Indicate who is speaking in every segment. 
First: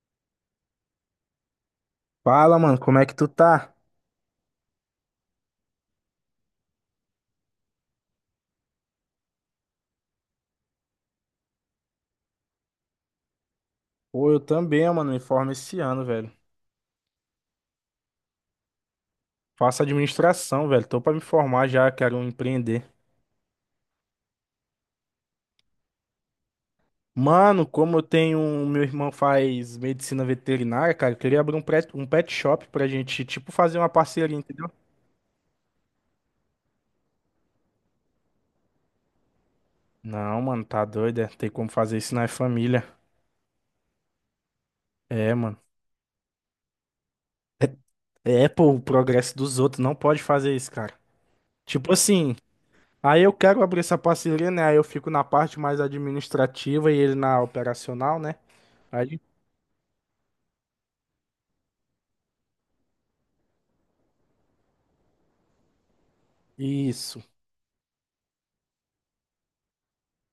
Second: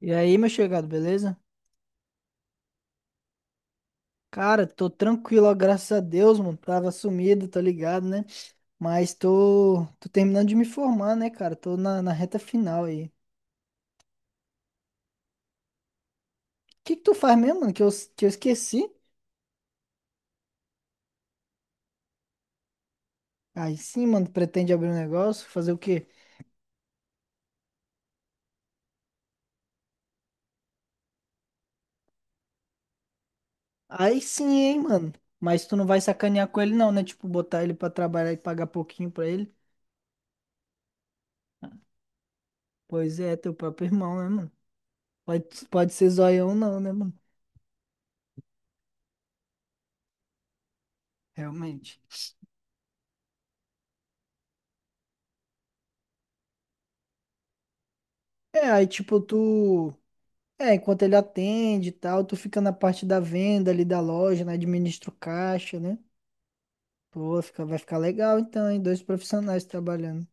Speaker 1: E aí, meu chegado, beleza?
Speaker 2: Fala, mano, como é que tu tá?
Speaker 1: Cara, tô tranquilo, ó, graças a Deus, mano. Tava sumido, tá ligado, né? Mas tô terminando de me formar, né, cara? Tô na reta final aí. O
Speaker 2: Pô, eu também, mano, me formo esse ano, velho.
Speaker 1: que que tu faz mesmo, mano? Que eu esqueci?
Speaker 2: Faço administração, velho. Tô pra me formar já, quero empreender.
Speaker 1: Aí sim, mano, pretende abrir um negócio? Fazer o quê?
Speaker 2: Mano, como eu tenho. Meu irmão faz medicina veterinária, cara, eu queria abrir um pet shop pra gente, tipo, fazer uma
Speaker 1: Aí
Speaker 2: parceria,
Speaker 1: sim,
Speaker 2: entendeu?
Speaker 1: hein, mano. Mas tu não vai sacanear com ele, não, né? Tipo, botar ele pra trabalhar e pagar pouquinho pra ele?
Speaker 2: Não, mano, tá doido, é. Tem como fazer isso na família.
Speaker 1: Pois é, teu próprio irmão, né, mano?
Speaker 2: É, mano.
Speaker 1: Pode ser zoião, não, né, mano?
Speaker 2: É, é, pô, o progresso dos outros, não pode fazer isso, cara. Tipo
Speaker 1: Realmente.
Speaker 2: assim, aí eu quero abrir essa parceria, né? Aí eu fico na parte mais administrativa e ele na operacional, né?
Speaker 1: É, aí, tipo, tu. É, enquanto ele atende e tal, tu fica na parte da venda ali da loja, né? Administra o caixa, né?
Speaker 2: Isso.
Speaker 1: Pô, fica, vai ficar legal então, hein? Dois profissionais trabalhando.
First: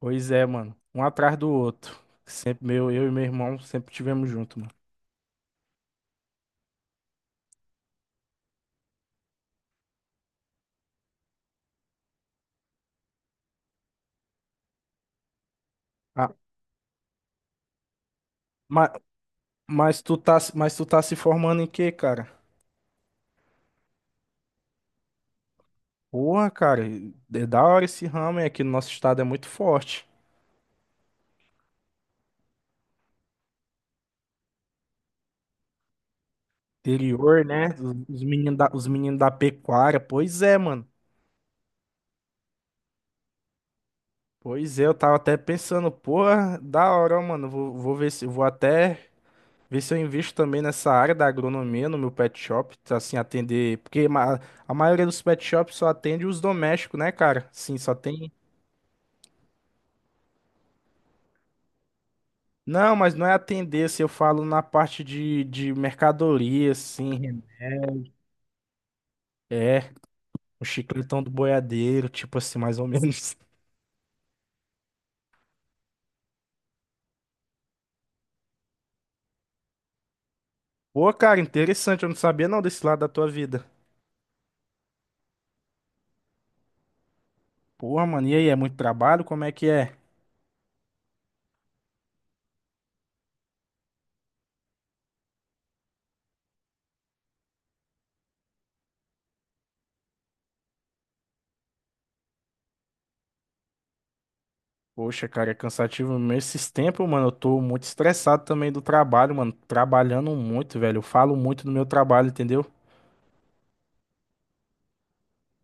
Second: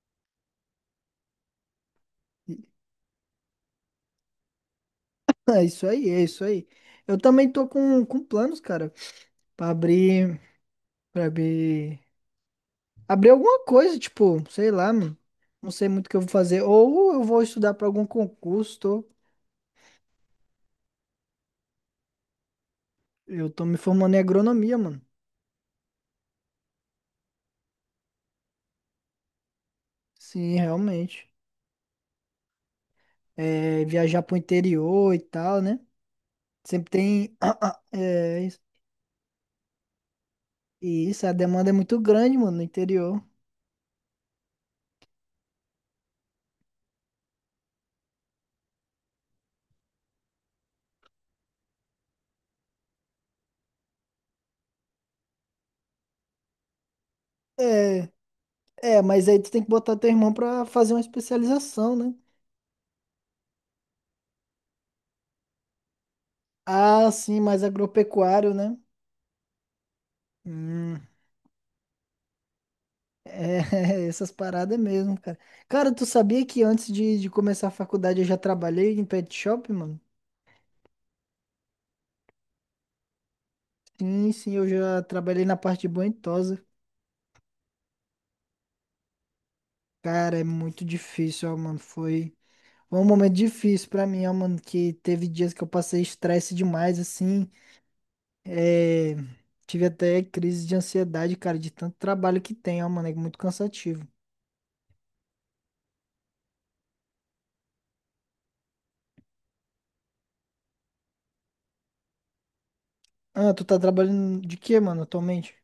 Speaker 2: Pois é, mano. Um atrás do outro. Sempre meu, eu e meu irmão sempre tivemos junto, mano.
Speaker 1: É isso aí, é isso aí. Eu também tô com planos, cara, pra abrir, pra abrir alguma coisa, tipo, sei lá, mano. Não sei muito o que eu vou
Speaker 2: Ah,
Speaker 1: fazer. Ou eu vou estudar pra algum concurso,
Speaker 2: mas, mas tu tá se formando em quê, cara?
Speaker 1: eu tô me formando em agronomia, mano.
Speaker 2: Porra, cara, é da hora esse ramo, é que no nosso estado é muito forte.
Speaker 1: Sim, realmente. É, viajar pro interior e tal, né? Sempre tem,
Speaker 2: Interior, né?
Speaker 1: é,
Speaker 2: Os menino da pecuária. Pois é, mano.
Speaker 1: e isso, a demanda é muito grande, mano, no interior.
Speaker 2: Pois é, eu tava até pensando, porra, da hora, ó, mano. Vou ver se vou até ver se eu invisto também nessa área da agronomia no meu pet shop, tá, assim, atender. A maioria dos pet shops só atende os domésticos, né, cara? Sim, só
Speaker 1: É,
Speaker 2: tem.
Speaker 1: é, mas aí tu tem que botar teu irmão pra fazer uma especialização, né?
Speaker 2: Não, mas não é atender, se eu falo na parte de mercadoria,
Speaker 1: Ah, sim,
Speaker 2: assim.
Speaker 1: mais agropecuário, né?
Speaker 2: É, o
Speaker 1: Hum,
Speaker 2: chicletão do boiadeiro, tipo assim, mais ou menos.
Speaker 1: é, essas paradas mesmo, cara. Cara, tu sabia que antes de começar a faculdade eu já trabalhei em pet shop, mano?
Speaker 2: Pô, cara, interessante, eu não sabia não desse lado da tua vida.
Speaker 1: Sim, sim, eu já trabalhei na parte de banho-tosa.
Speaker 2: Porra, mano, e aí, é muito trabalho? Como é que é?
Speaker 1: Cara, é muito difícil, ó, mano. Foi um momento difícil pra mim, ó, mano, que teve dias que eu passei estresse demais, assim. É, tive até crise de ansiedade, cara, de tanto trabalho que tem, ó, mano, é muito cansativo.
Speaker 2: Poxa, cara, é cansativo mesmo. Esses tempos, mano, eu tô muito estressado também do trabalho, mano. Trabalhando muito, velho. Eu falo muito do meu trabalho, entendeu?
Speaker 1: Ah, tu tá trabalhando de quê, mano, atualmente?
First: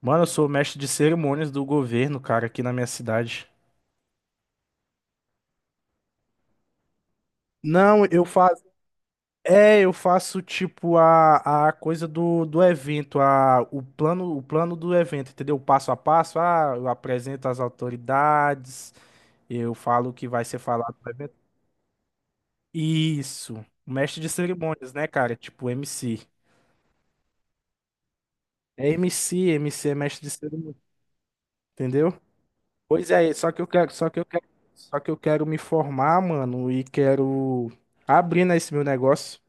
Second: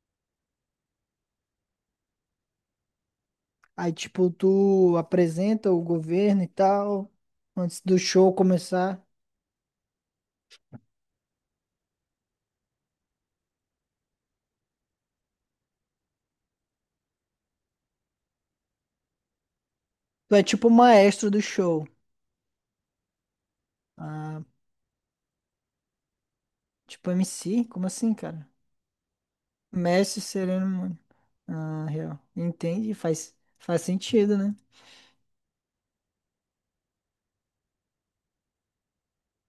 Speaker 2: Mano, eu sou mestre de cerimônias do governo, cara, aqui na minha cidade.
Speaker 1: Aí, tipo, tu apresenta o governo e tal, antes do
Speaker 2: Não, eu
Speaker 1: show
Speaker 2: faço.
Speaker 1: começar.
Speaker 2: É, eu faço tipo a coisa do evento, o plano do evento, entendeu? O passo a passo. Ah, eu apresento as autoridades, eu falo o que
Speaker 1: Tu é
Speaker 2: vai ser
Speaker 1: tipo o
Speaker 2: falado no
Speaker 1: maestro
Speaker 2: evento.
Speaker 1: do show.
Speaker 2: Isso. Mestre de
Speaker 1: Ah,
Speaker 2: cerimônias, né, cara? Tipo MC.
Speaker 1: tipo MC? Como assim, cara?
Speaker 2: É MC, MC é
Speaker 1: Mestre
Speaker 2: mestre de
Speaker 1: Sereno,
Speaker 2: cerimônia,
Speaker 1: mano. Ah,
Speaker 2: entendeu?
Speaker 1: real. Entende?
Speaker 2: Pois é,
Speaker 1: Faz, faz sentido, né?
Speaker 2: só que eu quero me formar, mano, e quero abrir nesse meu negócio.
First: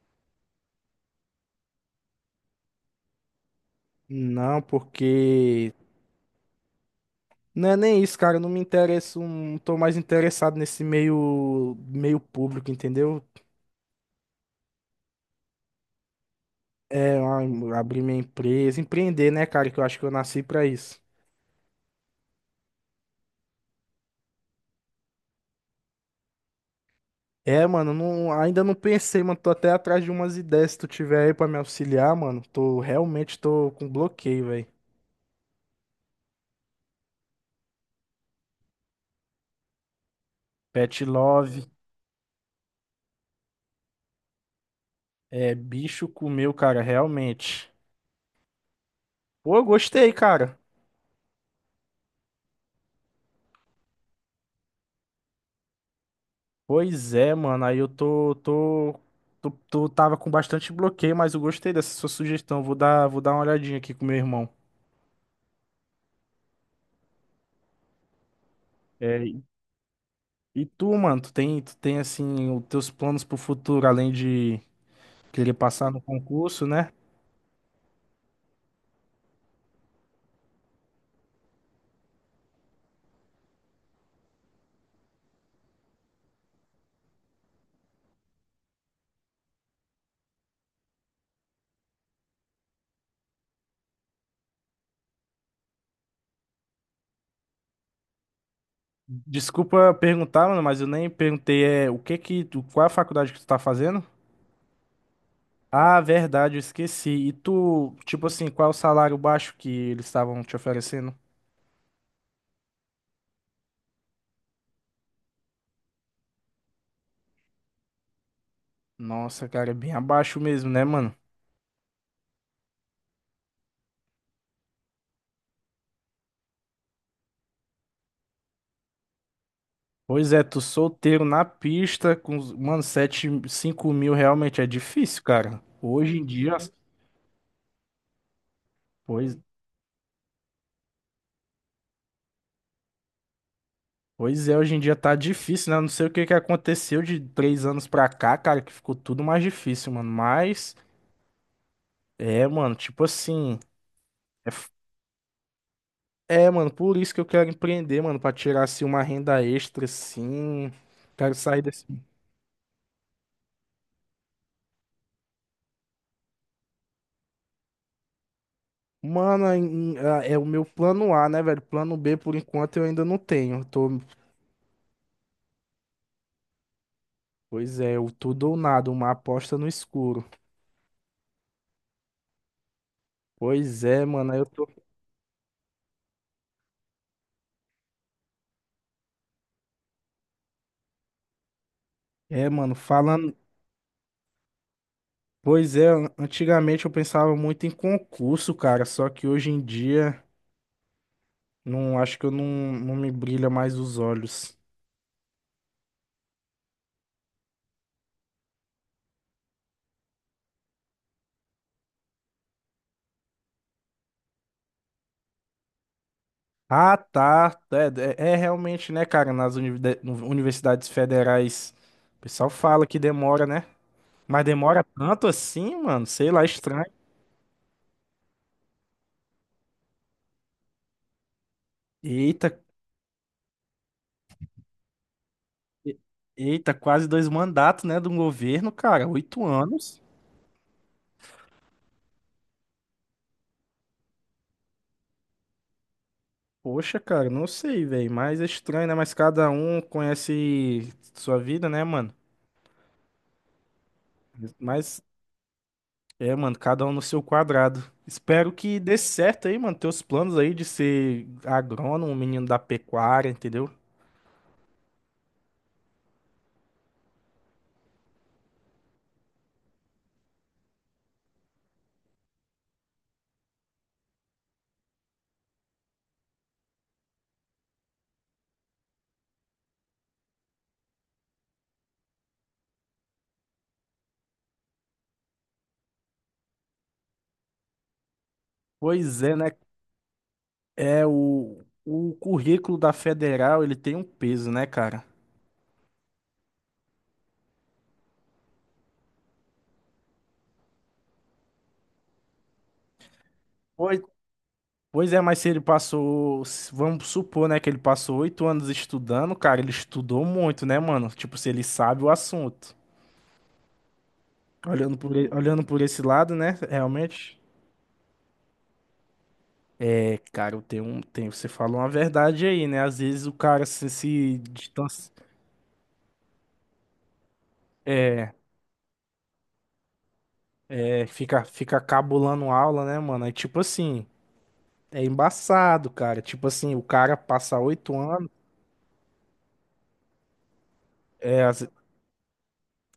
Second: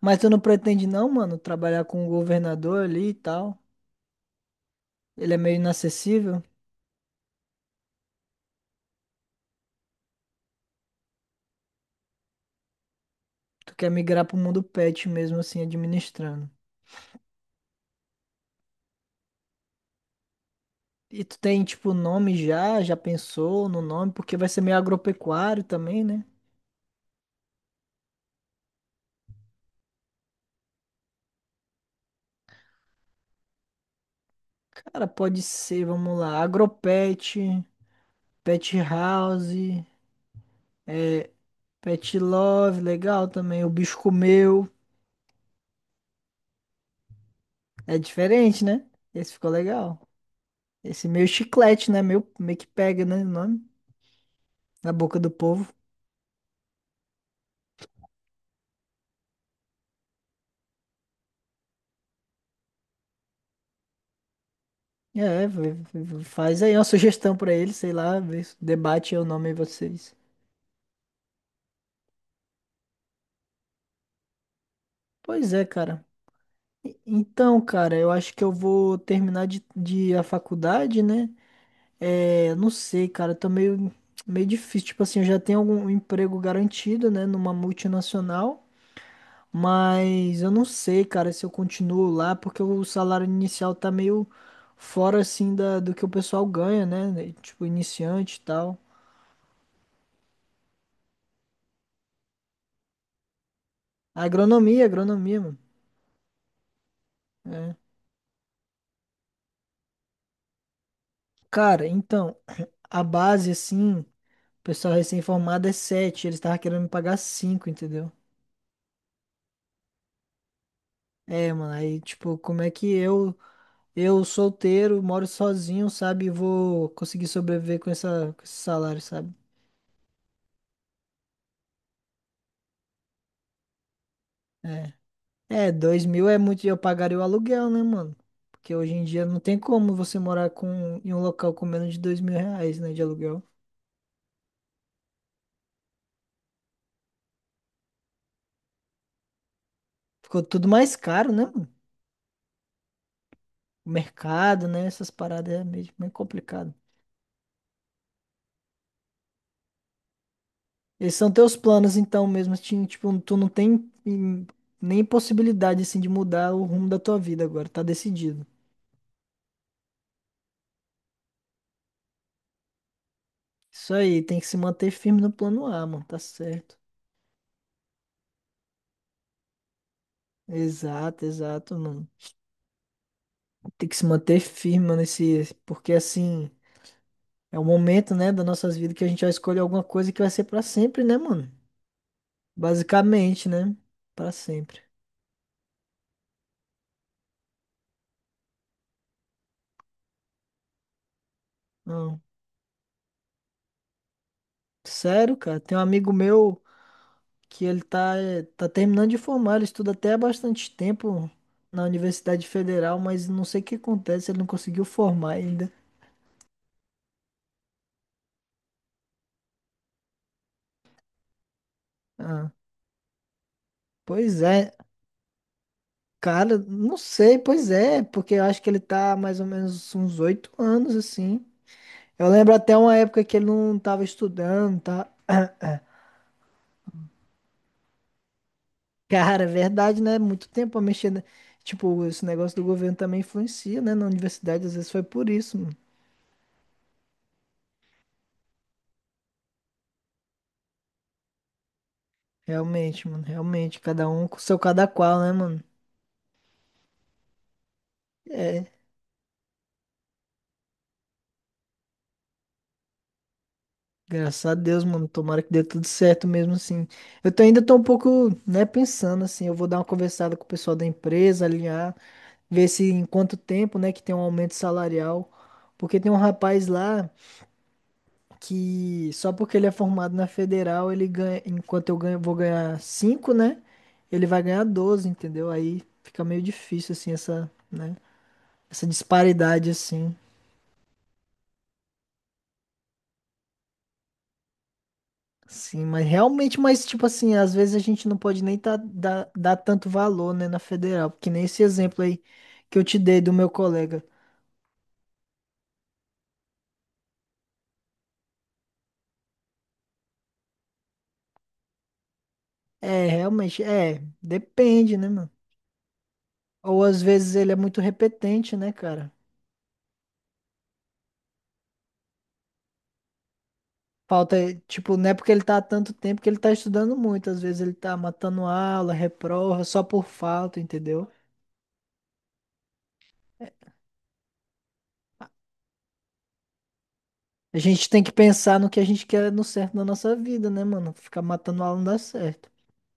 Speaker 1: Mas tu não pretende, não, mano, trabalhar com o governador ali e tal?
Speaker 2: Não,
Speaker 1: Ele é meio
Speaker 2: porque
Speaker 1: inacessível?
Speaker 2: não é nem isso, cara, eu não me interesso, não tô mais interessado nesse meio público, entendeu?
Speaker 1: Tu quer migrar pro mundo pet mesmo, assim, administrando.
Speaker 2: É, abrir minha empresa, empreender, né, cara, que eu acho que eu nasci pra isso.
Speaker 1: E tu tem, tipo, nome já? Já pensou no nome? Porque vai ser meio agropecuário também, né?
Speaker 2: É, mano, não, ainda não pensei, mano. Tô até atrás de umas ideias. Se tu tiver aí pra me auxiliar, mano, tô com bloqueio, velho.
Speaker 1: Cara, pode ser, vamos lá. Agropet, Pet House,
Speaker 2: Pet Love,
Speaker 1: Pet Love, legal também. O bicho comeu.
Speaker 2: é bicho comeu, cara, realmente.
Speaker 1: É diferente, né? Esse ficou
Speaker 2: Pô, eu
Speaker 1: legal.
Speaker 2: gostei, cara.
Speaker 1: Esse meio chiclete, né? Meio que pega, né? O nome. Na boca do povo.
Speaker 2: Pois é, mano, aí eu tô, tô, tô, tô- tava com bastante bloqueio, mas eu gostei dessa sua sugestão. Vou dar uma olhadinha aqui com meu irmão.
Speaker 1: É, faz aí uma sugestão pra ele, sei lá, vê se debate aí o
Speaker 2: É, e
Speaker 1: nome aí vocês.
Speaker 2: e tu, mano, tu tem assim, os teus planos pro futuro, além de
Speaker 1: Pois
Speaker 2: querer
Speaker 1: é,
Speaker 2: passar no
Speaker 1: cara.
Speaker 2: concurso, né?
Speaker 1: Então, cara, eu acho que eu vou terminar de a faculdade, né? É, não sei, cara, tá meio difícil. Tipo assim, eu já tenho algum emprego garantido, né, numa multinacional, mas eu não sei, cara, se eu continuo lá, porque o salário inicial tá meio fora, assim, da, do que o pessoal ganha, né? Tipo, iniciante e tal.
Speaker 2: Desculpa perguntar, mano, mas eu nem perguntei, é, o que que, tu- qual é a faculdade que tu tá fazendo?
Speaker 1: Agronomia, agronomia, mano.
Speaker 2: Ah, verdade, eu esqueci. E
Speaker 1: É.
Speaker 2: tu, tipo assim, qual é o salário baixo que eles estavam te oferecendo?
Speaker 1: Cara, então, a base, assim, o pessoal recém-formado é sete, eles estavam querendo me pagar cinco, entendeu?
Speaker 2: Nossa, cara, é bem abaixo mesmo, né, mano?
Speaker 1: É, mano, aí, tipo, como é que eu solteiro, moro sozinho, sabe, e vou conseguir sobreviver com essa, com esse salário, sabe?
Speaker 2: Pois é, tu solteiro na pista mano, 7 5 mil realmente é
Speaker 1: É.
Speaker 2: difícil, cara.
Speaker 1: É, dois
Speaker 2: Hoje em
Speaker 1: mil é
Speaker 2: dia,
Speaker 1: muito,
Speaker 2: as-
Speaker 1: eu pagaria o aluguel, né, mano? Porque hoje em dia
Speaker 2: pois,
Speaker 1: não tem como você morar com, em um local com menos de R$ 2.000, né, de aluguel.
Speaker 2: pois é, hoje em dia tá difícil, né? Eu não sei o que que aconteceu de três anos pra cá, cara, que ficou tudo mais difícil, mano.
Speaker 1: Ficou tudo
Speaker 2: Mas,
Speaker 1: mais caro, né, mano?
Speaker 2: é, mano, tipo assim.
Speaker 1: O
Speaker 2: É,
Speaker 1: mercado, né, essas paradas é meio
Speaker 2: É, mano,
Speaker 1: complicado.
Speaker 2: por isso que eu quero empreender, mano, pra tirar assim uma renda extra, assim.
Speaker 1: Esses são
Speaker 2: Quero
Speaker 1: teus
Speaker 2: sair desse.
Speaker 1: planos, então, mesmo, assim, tipo, tu não tem nem possibilidade, assim, de mudar o rumo da tua vida agora, tá decidido.
Speaker 2: Mano, é o meu plano A, né, velho? Plano B, por enquanto, eu ainda não tenho. Eu
Speaker 1: Isso
Speaker 2: tô...
Speaker 1: aí, tem que se manter firme no plano A, mano, tá certo.
Speaker 2: Pois é, o tudo ou nada, uma aposta no escuro.
Speaker 1: Exato, exato, mano.
Speaker 2: Pois
Speaker 1: Tem que se
Speaker 2: é, mano, aí
Speaker 1: manter
Speaker 2: eu tô.
Speaker 1: firme, mano, esse, porque assim, é o momento, né, das nossas vidas que a gente vai escolher alguma coisa que vai ser pra sempre, né, mano?
Speaker 2: É, mano, falando.
Speaker 1: Basicamente, né? Pra sempre.
Speaker 2: Pois é, antigamente eu pensava muito em concurso, cara, só que hoje em dia, não acho
Speaker 1: Não.
Speaker 2: que eu não, não me brilha mais os olhos.
Speaker 1: Sério, cara, tem um amigo meu que ele tá terminando de formar, ele estuda até há bastante tempo na Universidade Federal, mas não sei o que acontece, ele não conseguiu formar ainda.
Speaker 2: Ah, tá. É realmente, né, cara? Nas universidades federais, o
Speaker 1: Ah,
Speaker 2: pessoal fala que demora, né?
Speaker 1: pois
Speaker 2: Mas
Speaker 1: é.
Speaker 2: demora tanto assim, mano? Sei lá,
Speaker 1: Cara,
Speaker 2: estranho.
Speaker 1: não sei, pois é, porque eu acho que ele tá mais ou menos uns 8 anos, assim. Eu
Speaker 2: Eita,
Speaker 1: lembro até uma época que ele não tava estudando, tá?
Speaker 2: e- eita, quase dois mandatos, né, de um governo, cara.
Speaker 1: Cara,
Speaker 2: Oito
Speaker 1: é verdade,
Speaker 2: anos.
Speaker 1: né? Muito tempo a mexer, né? Tipo, esse negócio do governo também influencia, né? Na universidade, às vezes foi por isso, mano.
Speaker 2: Poxa, cara, não sei, velho. Mas é estranho, né? Mas cada um conhece sua vida, né, mano?
Speaker 1: Realmente, mano, realmente. Cada um com seu cada
Speaker 2: Mas
Speaker 1: qual, né, mano?
Speaker 2: é, mano, cada um no seu quadrado. Espero
Speaker 1: É,
Speaker 2: que dê certo aí, mano. Teus planos aí de ser agrônomo, menino da pecuária, entendeu?
Speaker 1: graças a Deus, mano. Tomara que dê tudo certo mesmo, assim. Eu tô, ainda tô um pouco, né, pensando, assim. Eu vou dar uma conversada com o pessoal da empresa, alinhar. Ver se em quanto tempo, né, que tem um aumento salarial. Porque tem um rapaz lá que só porque ele é formado na federal, ele ganha, enquanto eu ganho, vou ganhar cinco, né? Ele vai ganhar 12, entendeu? Aí fica meio difícil assim essa, né, essa
Speaker 2: Pois é, né?
Speaker 1: disparidade assim.
Speaker 2: É o currículo da Federal, ele tem um peso, né, cara?
Speaker 1: Sim, mas realmente, mas tipo assim, às vezes a gente não pode nem tá, dar tanto valor, né, na federal, porque nem esse exemplo aí que eu te dei do meu
Speaker 2: Pois,
Speaker 1: colega.
Speaker 2: pois é, mas se ele passou, se- vamos supor, né, que ele passou oito anos estudando, cara, ele estudou muito, né, mano? Tipo, se ele sabe o assunto.
Speaker 1: É, realmente, é, depende, né, mano?
Speaker 2: Olhando por esse lado, né,
Speaker 1: Ou às vezes
Speaker 2: realmente.
Speaker 1: ele é muito repetente, né, cara?
Speaker 2: É, cara, eu tenho um, tem, você falou uma verdade aí, né? Às vezes o cara
Speaker 1: Falta,
Speaker 2: se
Speaker 1: eh, tipo, não
Speaker 2: distancia,
Speaker 1: é porque ele tá há tanto tempo que ele tá estudando muito. Às vezes ele tá matando aula, reprova, só por falta,
Speaker 2: é,
Speaker 1: entendeu?
Speaker 2: fica cabulando aula, né, mano? É tipo assim, é embaçado, cara. Tipo assim, o cara passa
Speaker 1: A gente
Speaker 2: oito
Speaker 1: tem que
Speaker 2: anos.
Speaker 1: pensar no que a gente quer no certo na nossa vida, né, mano? Ficar
Speaker 2: É,
Speaker 1: matando
Speaker 2: as-
Speaker 1: aula não dá certo.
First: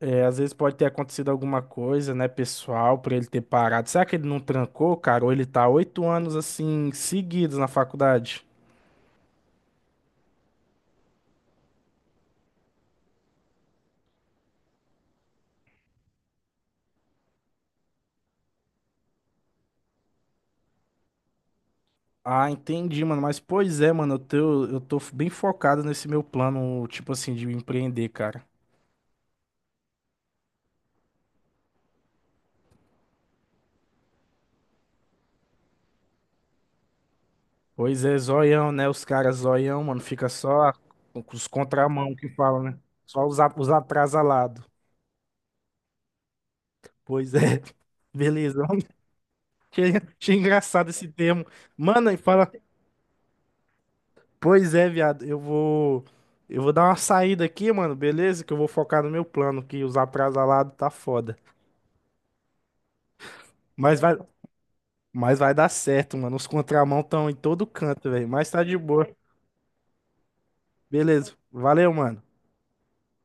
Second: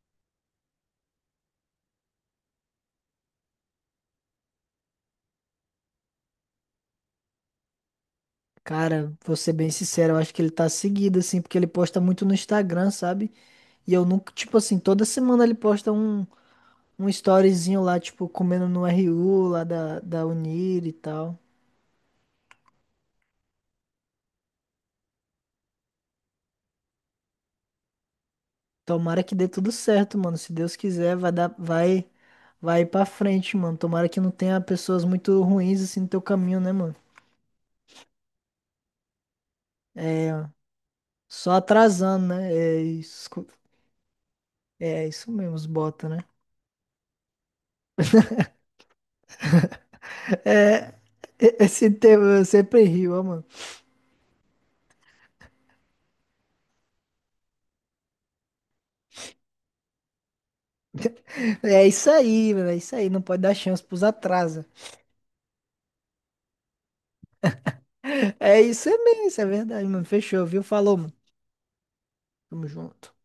Speaker 2: É, às vezes pode ter acontecido alguma coisa, né, pessoal, pra ele ter parado. Será que ele não trancou, cara? Ou ele tá oito anos, assim, seguidos na faculdade?
Speaker 1: Cara, vou ser bem sincero, eu acho que ele tá seguido, assim, porque ele posta muito no Instagram, sabe? E eu nunca, tipo assim, toda semana ele posta um storyzinho lá, tipo, comendo no RU lá da Unir e tal.
Speaker 2: Ah, entendi, mano. Mas, pois é, mano, eu tô bem focado nesse meu plano, tipo assim, de empreender, cara.
Speaker 1: Tomara que dê tudo certo, mano. Se Deus quiser, vai dar, vai pra frente, mano. Tomara que não tenha pessoas muito ruins assim no teu caminho, né, mano?
Speaker 2: Pois é, zoião, né? Os caras zoião, mano,
Speaker 1: É,
Speaker 2: com os
Speaker 1: só
Speaker 2: contramão
Speaker 1: atrasando,
Speaker 2: que
Speaker 1: né?
Speaker 2: falam, né? Os atrasalados.
Speaker 1: É isso mesmo, os bota, né?
Speaker 2: Pois é. Beleza. Achei achei engraçado
Speaker 1: É,
Speaker 2: esse termo.
Speaker 1: esse
Speaker 2: Mano, e
Speaker 1: tema eu
Speaker 2: fala
Speaker 1: sempre rio, ó, mano.
Speaker 2: Pois é, viado, eu vou dar uma saída aqui, mano, beleza? Que eu vou focar no meu plano, que os atrasalados tá foda.
Speaker 1: É isso aí, mano. É isso aí. Não pode dar chance
Speaker 2: Mas
Speaker 1: pros
Speaker 2: vai,
Speaker 1: atrasos.
Speaker 2: mas vai dar certo, mano. Os contramão estão em todo canto, velho. Mas
Speaker 1: É
Speaker 2: tá de
Speaker 1: isso
Speaker 2: boa.
Speaker 1: mesmo, isso é verdade, mano. Fechou, viu? Falou, mano.
Speaker 2: Beleza. Valeu, mano.
Speaker 1: Tamo junto.